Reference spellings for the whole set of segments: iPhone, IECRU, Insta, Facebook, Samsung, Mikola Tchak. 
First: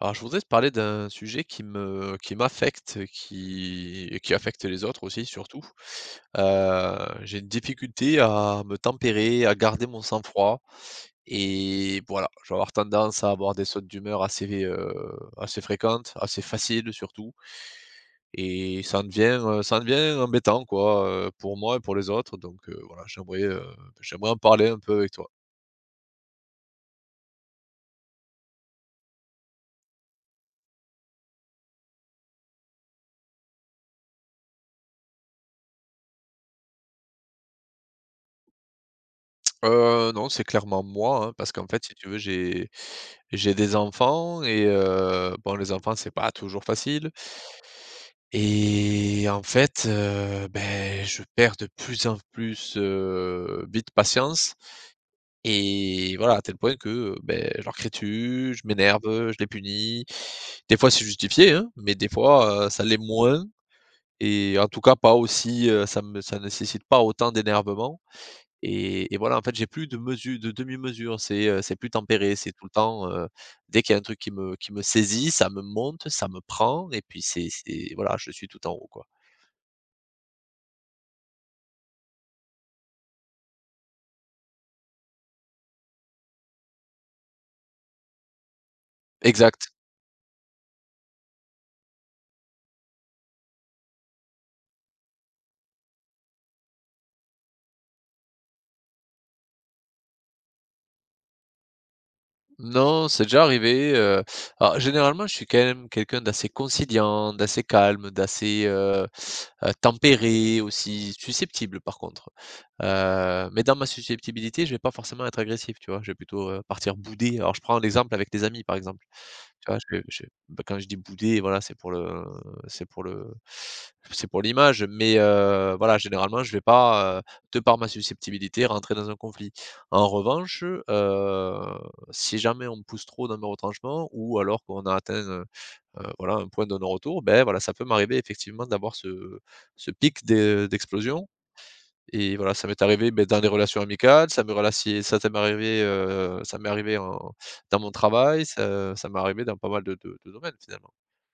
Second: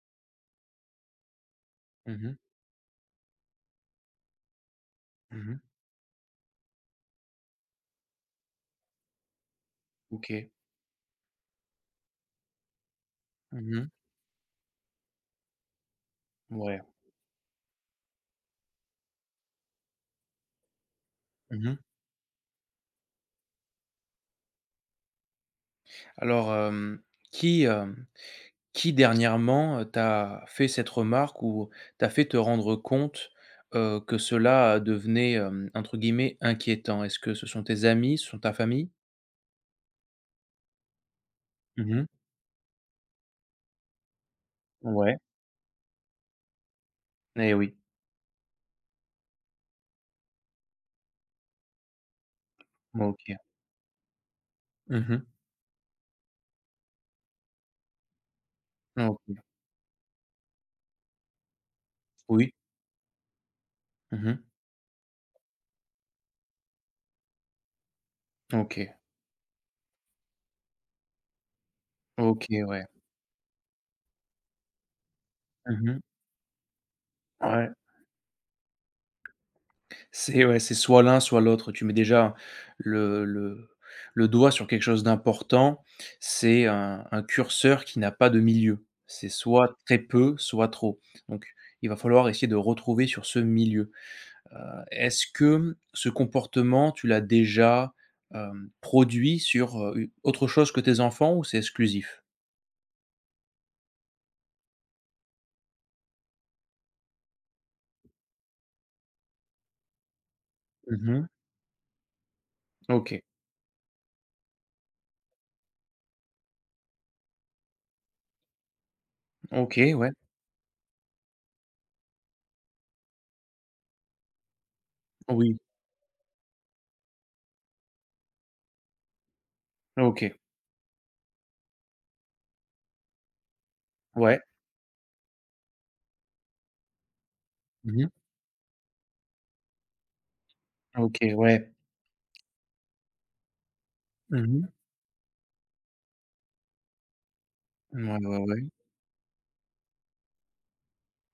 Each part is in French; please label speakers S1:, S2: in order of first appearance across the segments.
S1: Alors, je voudrais te parler d'un sujet
S2: Mmh
S1: qui
S2: mh.
S1: m'affecte, qui affecte les autres aussi,
S2: Mmh
S1: surtout. Heu, j'ai une difficulté à me tempérer, à garder mon
S2: OK.
S1: sang-froid et voilà, je vais avoir tendance à avoir des sautes
S2: Mmh
S1: d'humeur assez, assez fréquentes, assez
S2: Ouais.
S1: faciles surtout et ça en devient embêtant quoi, pour moi
S2: Mmh
S1: et pour les autres donc voilà, j'aimerais en parler un peu avec toi.
S2: Alors, qui, hem, qui dernièrement, t'a fait cette remarque ou t'a fait te rendre compte, que cela devenait, entre guillemets «inquiétant»? Est-ce que ce sont tes amis, ce sont ta famille?
S1: Non, c'est clairement moi, hein, parce qu'en fait, si
S2: Mmh
S1: tu veux, j'ai des enfants et
S2: Ouais.
S1: bon, les enfants, c'est pas toujours facile
S2: Eh oui.
S1: et en fait, beh, je perds de plus en plus,
S2: OK.
S1: vite patience
S2: Mmh
S1: et voilà, à tel point que, beh, je leur crie dessus, je m'énerve, je les
S2: OK.
S1: punis. Des fois, c'est justifié, hein, mais des
S2: Oui.
S1: fois, ça l'est moins
S2: Mmh
S1: et en tout cas pas aussi, ça nécessite pas autant d'énervement
S2: OK.
S1: et voilà, en fait, j'ai plus de demi-mesure, c'est plus tempéré,
S2: OK,
S1: c'est tout le
S2: ouais.
S1: temps, dès qu'il y a un truc qui me saisit, ça me
S2: Mmh
S1: monte, ça me prend et puis c'est
S2: Ouais.
S1: c'est voilà, je suis tout en haut, quoi.
S2: C'est ouais, c'est soit l'un, soit l'autre. Tu mets déjà le le le doigt sur quelque chose d'important. C'est un curseur qui n'a pas de milieu. C'est
S1: Exact.
S2: soit très peu, soit trop. Donc il va falloir essayer de retrouver sur ce milieu. Heu, Est-ce que ce comportement, tu l'as déjà, produit sur, u autre chose que tes enfants ou c'est exclusif?
S1: Non, c'est déjà arrivé, alors généralement, je suis quand même quelqu'un d'assez conciliant, d'assez calme, d'assez, tempéré
S2: Mmh
S1: aussi,
S2: mh.
S1: susceptible par contre.
S2: OK.
S1: Mais dans ma susceptibilité, je vais pas forcément être agressif, tu vois? Je vais plutôt, partir bouder. Alors je prends l'exemple avec les amis, par exemple. Tu vois?
S2: OK, ouais.
S1: Je bah, quand je dis bouder, voilà, c'est pour le c'est pour l'image, mais
S2: Oui.
S1: voilà, généralement, je vais pas, de par ma susceptibilité, rentrer dans un conflit. En
S2: OK.
S1: revanche, heu, si jamais on me pousse trop dans mes retranchements ou
S2: Ouais.
S1: alors qu'on a atteint, voilà, un point de non-retour, ben voilà, ça peut
S2: Mmh
S1: m'arriver effectivement d'avoir ce pic
S2: OK,
S1: d'explosion
S2: ouais.
S1: et voilà, ça m'est arrivé, beh, dans des relations amicales,
S2: Mmh
S1: ça m'est arrivé en dans mon
S2: Ouais, ouais,
S1: travail,
S2: ouais.
S1: ça m'est arrivé dans pas mal de domaines finalement.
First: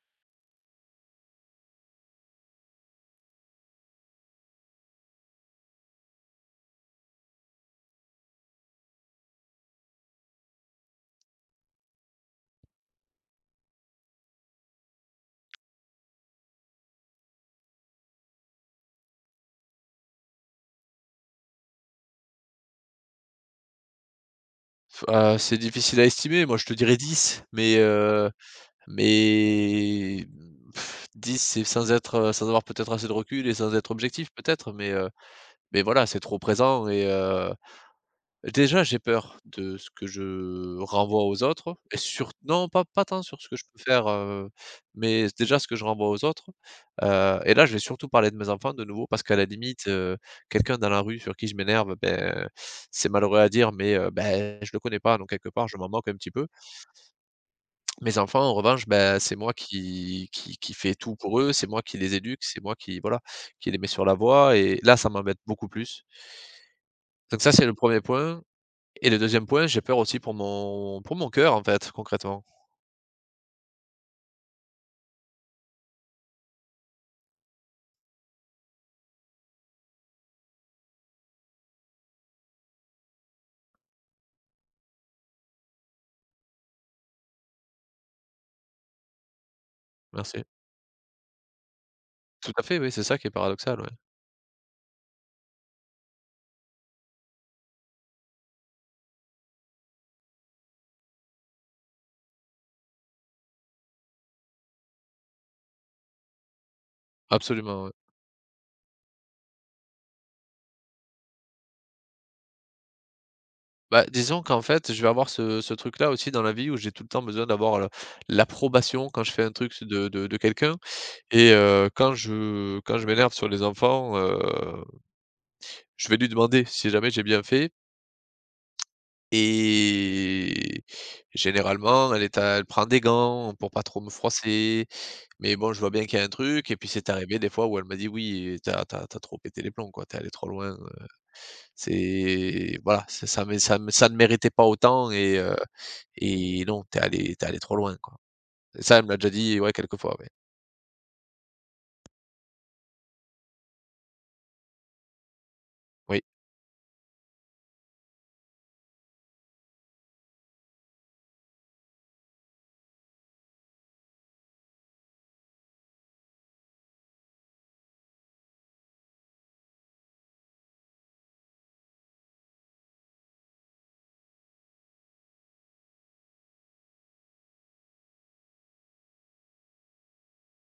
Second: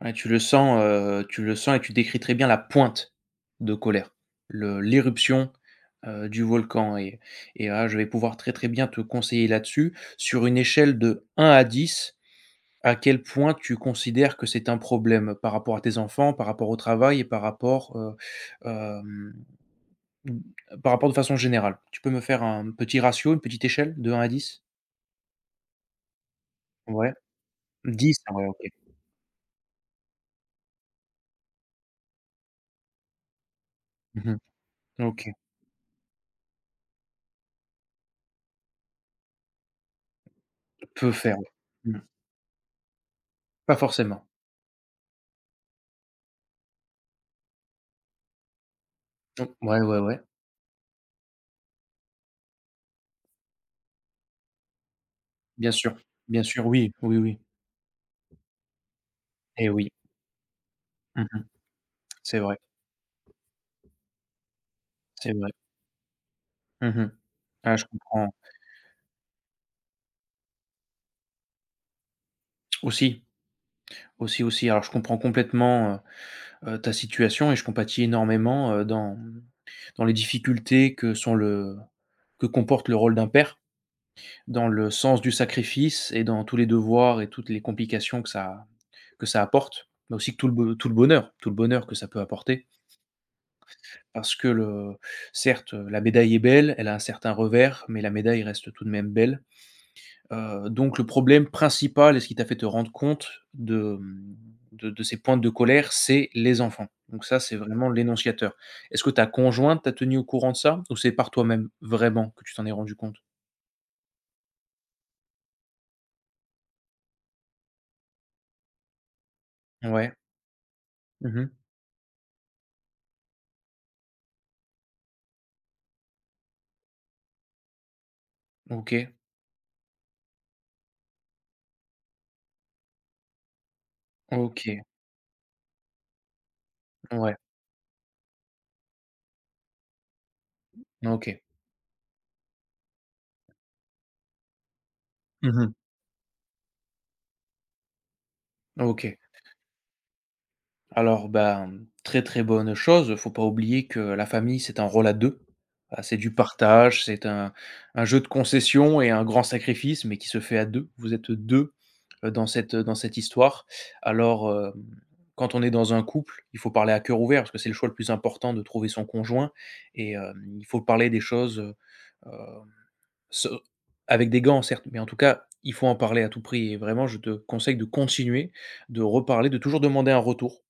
S2: Ouais, tu le sens et tu décris très bien la pointe de colère, le l'éruption, du volcan et ah, je vais pouvoir très, très bien te conseiller là-dessus. Sur une échelle de 1 à 10, à quel point tu considères que c'est un problème par rapport à tes enfants, par rapport au travail et par rapport, hem, mmh, par rapport de façon générale? Tu peux me faire un petit ratio, une petite échelle de 1 à 10?
S1: F ah, c'est difficile à estimer, moi je te dirais
S2: Ouais,
S1: 10 mais
S2: dix. Ah ouais, OK.
S1: mais pff, 10 c'est sans être, sans avoir peut-être assez de recul et sans être objectif
S2: Mmh
S1: peut-être, mais
S2: OK,
S1: voilà, c'est trop présent et déjà, j'ai peur de ce que je
S2: peut
S1: renvoie
S2: faire,
S1: aux
S2: ouais.
S1: autres et
S2: Mmh.
S1: sur non, pas tant sur ce que je
S2: Pas
S1: peux faire,
S2: forcément.
S1: mais déjà ce que je renvoie aux autres, et là, je vais surtout parler de mes enfants de nouveau parce qu'à la
S2: Mmh, ouais,
S1: limite,
S2: ouais, ouais.
S1: quelqu'un dans la rue sur qui je m'énerve, ben, c'est malheureux à dire, mais, ben, je le connais pas donc quelque part,
S2: Bien
S1: je m'en
S2: sûr,
S1: moque un petit
S2: bien
S1: peu.
S2: sûr, oui, oui, oui
S1: Mes enfants, en revanche, ben, c'est moi
S2: et oui.
S1: qui fait tout pour
S2: Mmh
S1: eux, c'est moi qui les
S2: C'est
S1: éduque,
S2: vrai,
S1: c'est moi qui voilà, qui les met sur la voie et là, ça
S2: c'est
S1: m'embête
S2: vrai.
S1: beaucoup plus.
S2: Mmh
S1: Donc ça, c'est le
S2: Ah, je
S1: premier
S2: comprends.
S1: point. Et le deuxième point, j'ai peur aussi pour mon cœur, en fait, concrètement.
S2: Aussi, aussi, aussi. Alors, je comprends complètement, ta situation et je compatis énormément, dans les difficultés que sont le que comporte le rôle d'un père, dans le sens du sacrifice et dans tous les devoirs et toutes les complications que ça apporte, mais aussi que
S1: Merci.
S2: tout le bonheur que ça peut
S1: Tout à
S2: apporter.
S1: fait, oui, c'est ça qui est paradoxal, ouais.
S2: Parce que le certes, la médaille est belle, elle a un certain revers, mais la médaille reste tout de même belle. Donc le problème principal et ce qui t'a fait te rendre compte de, mmh, de ces pointes de colère, c'est les enfants. Donc ça, c'est
S1: Absolument,
S2: vraiment
S1: ouais.
S2: l'énonciateur. Est-ce que ta conjointe t'a tenu au courant de ça ou c'est par toi-même vraiment que tu t'en es rendu compte?
S1: Bah, disons qu'en fait, je vais avoir ce truc-là aussi dans la vie où j'ai tout le temps besoin d'avoir le l'approbation quand je fais un truc de
S2: Ouais.
S1: de de quelqu'un
S2: Mmh
S1: et quand je m'énerve sur les enfants, je vais lui demander si jamais j'ai bien fait.
S2: OK.
S1: Et généralement, elle est à elle prend des gants pour pas trop me
S2: OK.
S1: froisser, mais bon, je vois bien qu'il y a un truc et puis c'est
S2: Ouais.
S1: arrivé des fois où elle m'a dit: «Oui, t'as as tu trop pété les plombs quoi, t'es allé trop loin,
S2: OK.
S1: c'est voilà, c'est ça mé ça mé ça ne méritait pas autant
S2: Mmh
S1: et non, t'es allé tu allé trop loin quoi». Et ça, elle me
S2: OK.
S1: l'a déjà dit, ouais, quelques fois, ouais.
S2: Alors, ben, très, très bonne chose. Faut pas oublier que la famille, c'est un rôle à 2. C'est
S1: Oui.
S2: du partage, c'est un jeu de concessions et un grand sacrifice, mais qui se fait à 2. Vous êtes 2 dans cette histoire. Alors, quand on est dans un couple, il faut parler à cœur ouvert parce que c'est le choix le plus important de trouver son conjoint et il faut parler des choses, se avec des gants, certes, mais en tout cas, il faut en parler à tout prix et vraiment je te conseille de continuer, de reparler, de toujours demander un retour.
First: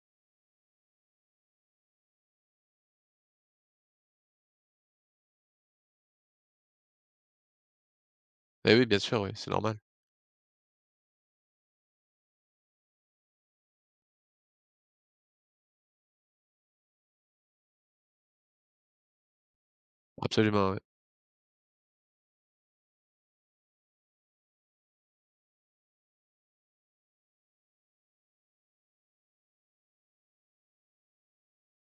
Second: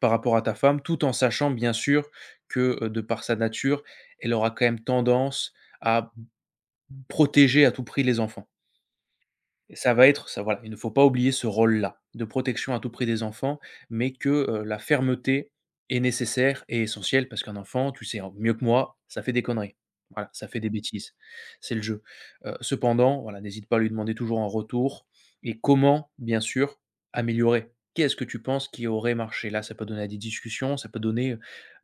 S2: Par rapport à ta femme, tout en sachant bien sûr que, de par sa nature, elle aura quand même tendance à protéger à tout prix les enfants.
S1: Beh, oui, bien sûr, oui, c'est
S2: Et
S1: normal.
S2: ça va être ça voilà, il ne faut pas oublier ce rôle-là, de protection à tout prix des enfants, mais que, la fermeté est nécessaire et essentielle parce qu'un enfant, tu sais en mieux que moi, ça fait des conneries. Voilà, ça fait des
S1: Absolument, ouais.
S2: bêtises. C'est le jeu. Cependant, voilà, n'hésite pas à lui demander toujours en retour et comment, bien sûr, améliorer. Qu'est-ce que tu penses qui aurait marché? Là, ça peut donner à des discussions, ça peut donner,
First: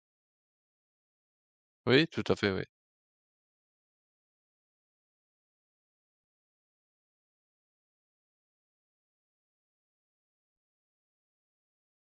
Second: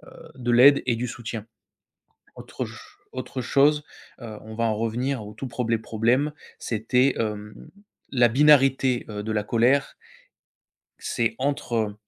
S2: de l'aide et du soutien.
S1: Oui, tout à fait, oui.
S2: Autre chose, on va en revenir au tout 1 problème, c'était, la binarité, de la colère. C'est entre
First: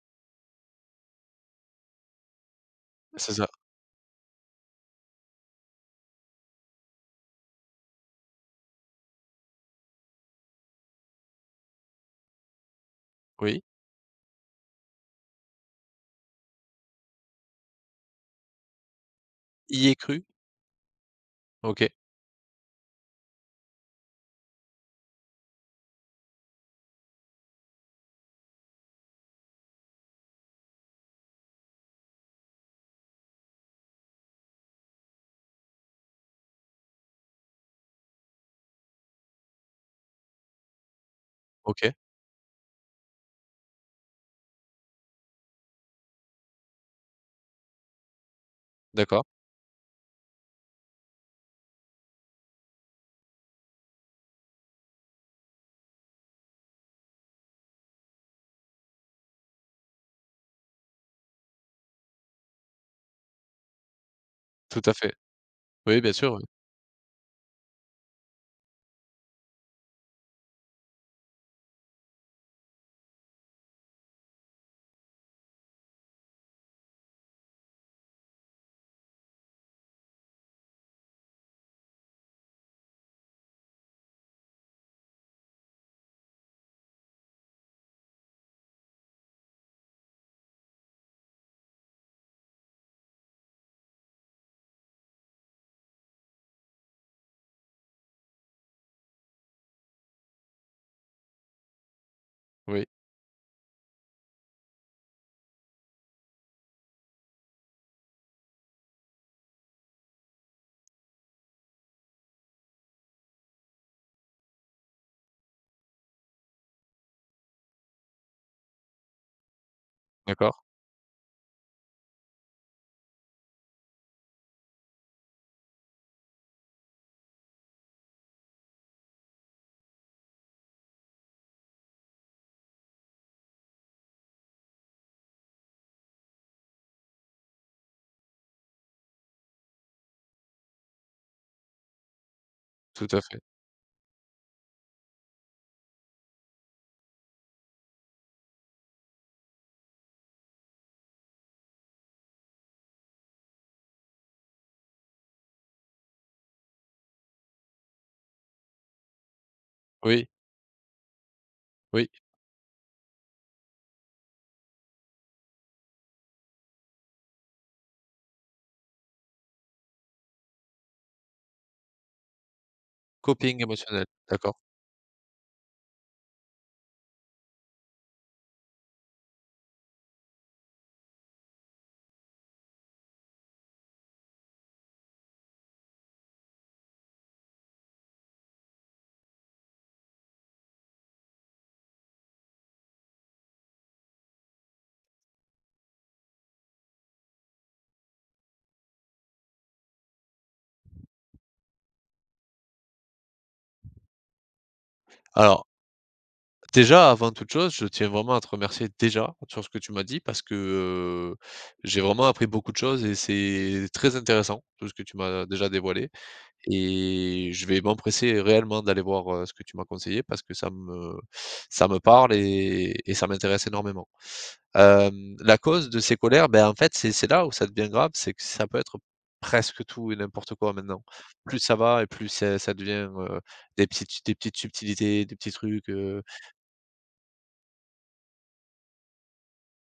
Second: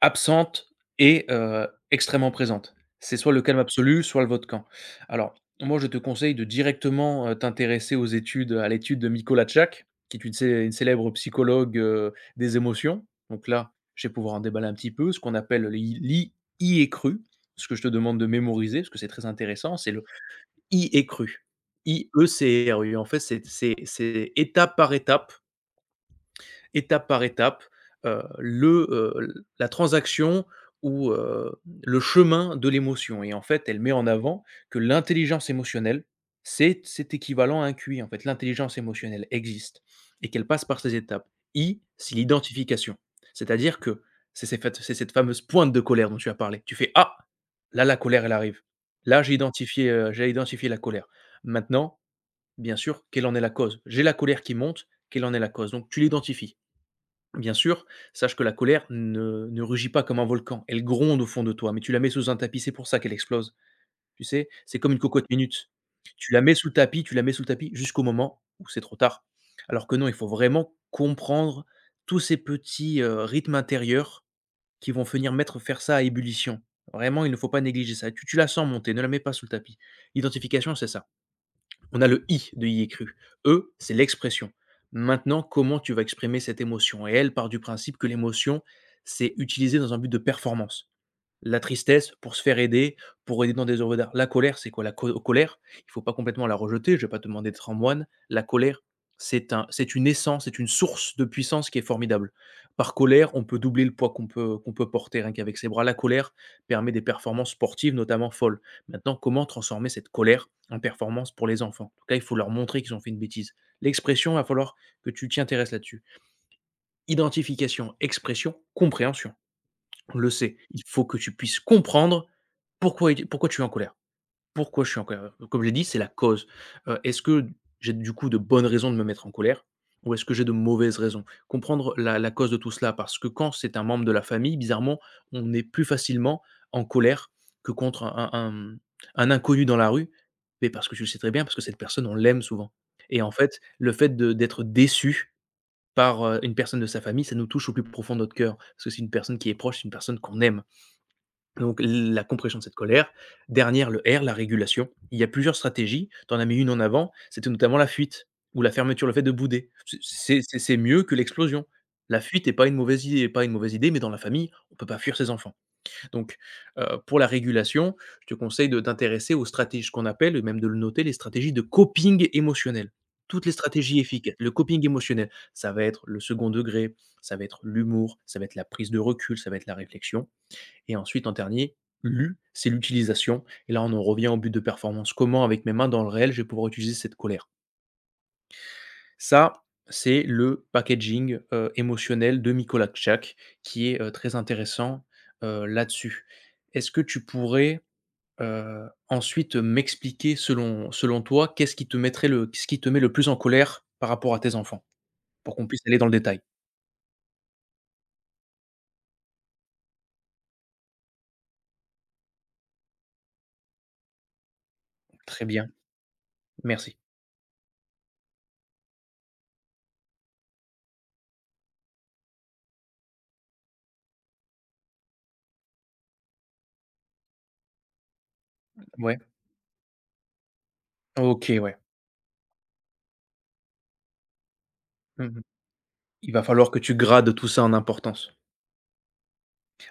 S2: absente et extrêmement présente. C'est soit
S1: C'est
S2: le
S1: ça.
S2: calme absolu, soit le vote camp. Alors, moi, je te conseille de directement, t'intéresser aux études, à l'étude de Mikola Tchak, qui est une célèbre psychologue, des émotions. Donc
S1: Oui.
S2: là, je vais pouvoir en déballer un petit peu, ce qu'on appelle le i l'i I cru. Ce que je te demande de mémoriser, parce que c'est très intéressant,
S1: Y
S2: c'est
S1: est
S2: le
S1: cru?
S2: I est cru,
S1: OK,
S2: I-E-C-R-U. En fait, c'est étape par étape étape par étape, la transaction ou, le chemin de l'émotion et en fait, elle met en avant que l'intelligence émotionnelle, c'est équivalent à un QI en fait. L'intelligence émotionnelle existe et qu'elle passe par ces étapes. I,
S1: OK,
S2: c'est l'identification. C'est-à-dire que c'est ces fat c'est cette fameuse pointe de colère dont tu as parlé. Tu fais: «Ah! Là, la colère, elle arrive. Là,
S1: d'accord.
S2: j'ai identifié, la colère. Maintenant, bien sûr, quelle en est la cause? J'ai la colère qui monte, quelle en est la cause?» Donc tu l'identifies. Bien sûr, sache que la colère ne rugit pas comme un volcan, elle gronde au fond de toi, mais tu la mets sous un tapis, c'est pour ça qu'elle explose. Tu sais? C'est
S1: Tout
S2: comme
S1: à
S2: une
S1: fait.
S2: cocotte minute.
S1: Oui, bien
S2: Tu
S1: sûr,
S2: la
S1: oui.
S2: mets sous le tapis, tu la mets sous le tapis jusqu'au moment où c'est trop tard. Alors que non, il faut vraiment comprendre tous ces petits, rythmes intérieurs qui vont venir mettre faire ça à ébullition. Vraiment, il ne faut pas négliger ça. Tu la sens monter, ne la mets pas sous le tapis. L'identification, c'est ça. On a le i de i écru. E, c'est l'expression. Maintenant, comment tu vas exprimer cette émotion? Et elle part du principe que l'émotion, c'est utilisé dans un but de performance. La tristesse pour se faire aider, pour aider dans des œuvres d'art. La colère, c'est quoi? La co colère, il faut pas complètement la rejeter, je vais pas te demander d'être un moine. La colère, c'est un c'est une essence, c'est une source de puissance qui est formidable.
S1: Oui,
S2: Par colère, on peut doubler le poids qu'on peut porter rien qu'avec ses bras. La colère permet des performances sportives, notamment folles. Maintenant, comment transformer cette colère en performance pour les enfants? Donc là, il faut leur montrer qu'ils ont fait une bêtise. L'expression, il va falloir que tu t'y intéresses là-dessus. Identification, expression, compréhension le sait.
S1: d'accord.
S2: Il faut que tu puisses comprendre pourquoi tu es en colère. Pourquoi je suis en colère? Comme je l'ai dit, c'est la cause. Est-ce que j'ai du coup de bonnes raisons de me mettre en colère ou est-ce que j'ai de mauvaises raisons? Comprendre la cause de tout cela parce que quand c'est un membre de la famille, bizarrement, on est plus facilement en colère que contre inconnu dans la rue. Mais parce que tu le sais très bien, parce que cette personne, on l'aime souvent
S1: Tout
S2: et
S1: à
S2: en
S1: fait.
S2: fait, le fait de d'être déçu par, une personne de sa famille, ça nous touche au plus profond de notre cœur. Parce que c'est une personne qui est proche, c'est une personne qu'on aime. Donc la compression de cette colère. Dernière, le R, la régulation. Il y a plusieurs stratégies. Tu en as mis une en avant, c'était notamment la fuite ou la fermeture, le fait de bouder.
S1: Oui,
S2: C'est mieux que l'explosion.
S1: oui,
S2: La fuite est pas une mauvaise idée pas une mauvaise idée, mais dans la famille, on ne peut pas fuir ses enfants. Donc, pour la régulation, je te conseille de t'intéresser aux stratégies ce qu'on appelle et même de le noter, les stratégies de coping émotionnel. Toutes les
S1: coping
S2: stratégies
S1: émotionnel,
S2: efficaces. Le
S1: d'accord.
S2: coping émotionnel, ça va être le second degré, ça va être l'humour, ça va être la prise de recul, ça va être la réflexion. Et ensuite, en dernier, l'U, c'est l'utilisation. Et là, on en revient au but de performance. Comment, avec mes mains dans le réel, je vais pouvoir utiliser cette colère? Ça, c'est le packaging, émotionnel de Mikola Tchak qui est, très intéressant, là-dessus. Est-ce que tu pourrais, ensuite m'expliquer selon toi, qu'est-ce qui te mettrait le ce qui te met le plus en colère par rapport à tes enfants? Pour
S1: Alors,
S2: qu'on puisse aller dans le détail.
S1: déjà, avant toute chose, je tiens vraiment à te remercier déjà sur ce que tu m'as dit parce que, heu, j'ai vraiment appris beaucoup de choses et c'est très intéressant tout ce que tu
S2: Très
S1: m'as
S2: bien,
S1: déjà dévoilé
S2: merci.
S1: et je vais m'empresser réellement d'aller voir, ce que tu m'as conseillé parce que ça me parle et ça m'intéresse énormément. La cause de ces colères, ben, en fait, c'est là où ça devient grave, c'est que ça peut être
S2: Ouais,
S1: presque tout et n'importe quoi maintenant.
S2: OK,
S1: Plus
S2: ouais.
S1: ça va et plus c'est ça devient, des petites subtilités, des
S2: Mmh
S1: petits trucs,
S2: Il va falloir que tu grades tout ça en importance.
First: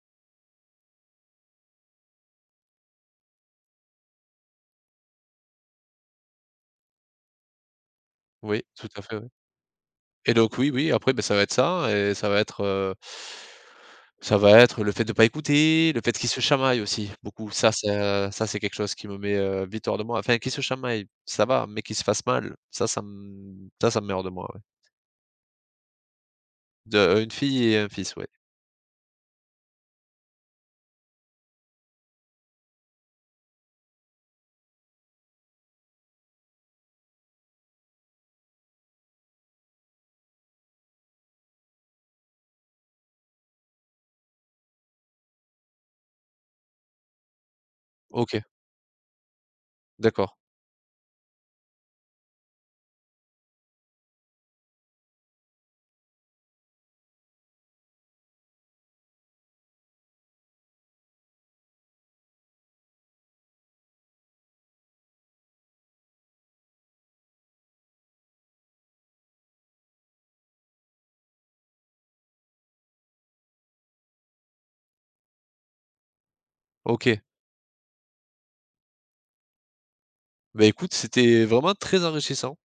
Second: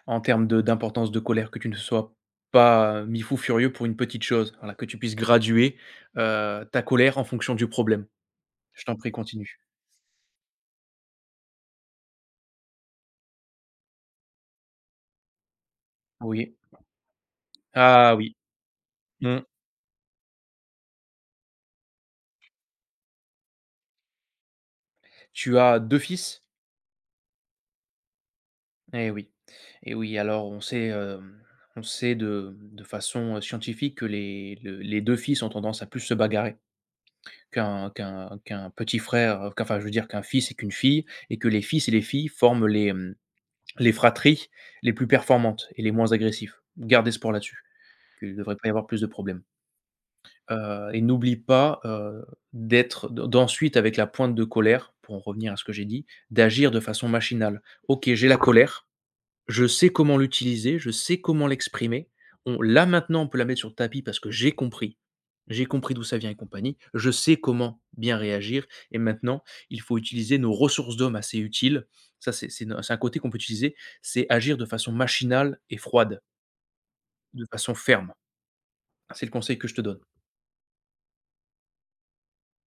S2: En termes de d'importance, de colère, que tu ne sois pas, mis fou furieux pour une petite chose. Voilà, que tu puisses graduer, ta colère en fonction du problème.
S1: oui,
S2: Je
S1: tout
S2: t'en
S1: à
S2: prie,
S1: fait, oui
S2: continue.
S1: et donc oui, oui, après, ben ça va être ça et ça va être le fait de pas écouter, le fait qu'ils se
S2: Oui.
S1: chamaillent aussi, beaucoup. Ça,
S2: Ah oui.
S1: c'est quelque chose qui me met,
S2: Mmh.
S1: vite hors de moi. Enfin, qu'ils se chamaillent, ça va, mais qu'ils se fassent mal, ça me met hors de moi, ouais.
S2: Tu as 2 fils?
S1: De une fille et un fils, ouais.
S2: Eh oui. Eh oui, alors on sait, on sait de façon, scientifique que les 2 fils ont tendance à plus se bagarrer qu'un petit frère, qu'enfin je veux dire qu'un fils et qu'une fille et que les fils et les filles forment les fratries les plus performantes et les moins agressifs. Garde espoir là-dessus. Il ne
S1: OK,
S2: devrait pas y avoir plus de problèmes.
S1: d'accord.
S2: Et n'oublie pas, d'être d'ensuite avec la pointe de colère, pour en revenir à ce que j'ai dit, d'agir de façon machinale. OK, j'ai la colère je sais comment l'utiliser, je sais comment l'exprimer. On Là, maintenant, on peut la mettre sur le tapis parce que j'ai compris. J'ai compris d'où ça vient et compagnie. Je sais comment bien réagir et maintenant, il faut utiliser nos ressources d'hommes assez utiles. Ça, c'est no c'est un côté qu'on peut utiliser, c'est agir de façon machinale et froide,
S1: OK.
S2: de façon ferme. C'est le conseil que je te donne.
S1: Bah, écoute, c'était vraiment très enrichissant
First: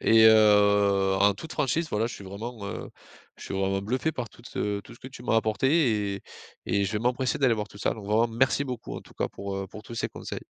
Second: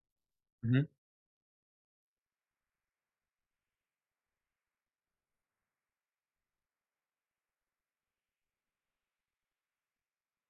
S1: et
S2: Mmh.
S1: en toute franchise, voilà, je suis vraiment bluffé par toute, tout ce que tu m'as apporté et je vais m'empresser d'aller voir tout ça. Donc vraiment merci beaucoup en tout cas pour tous ces conseils.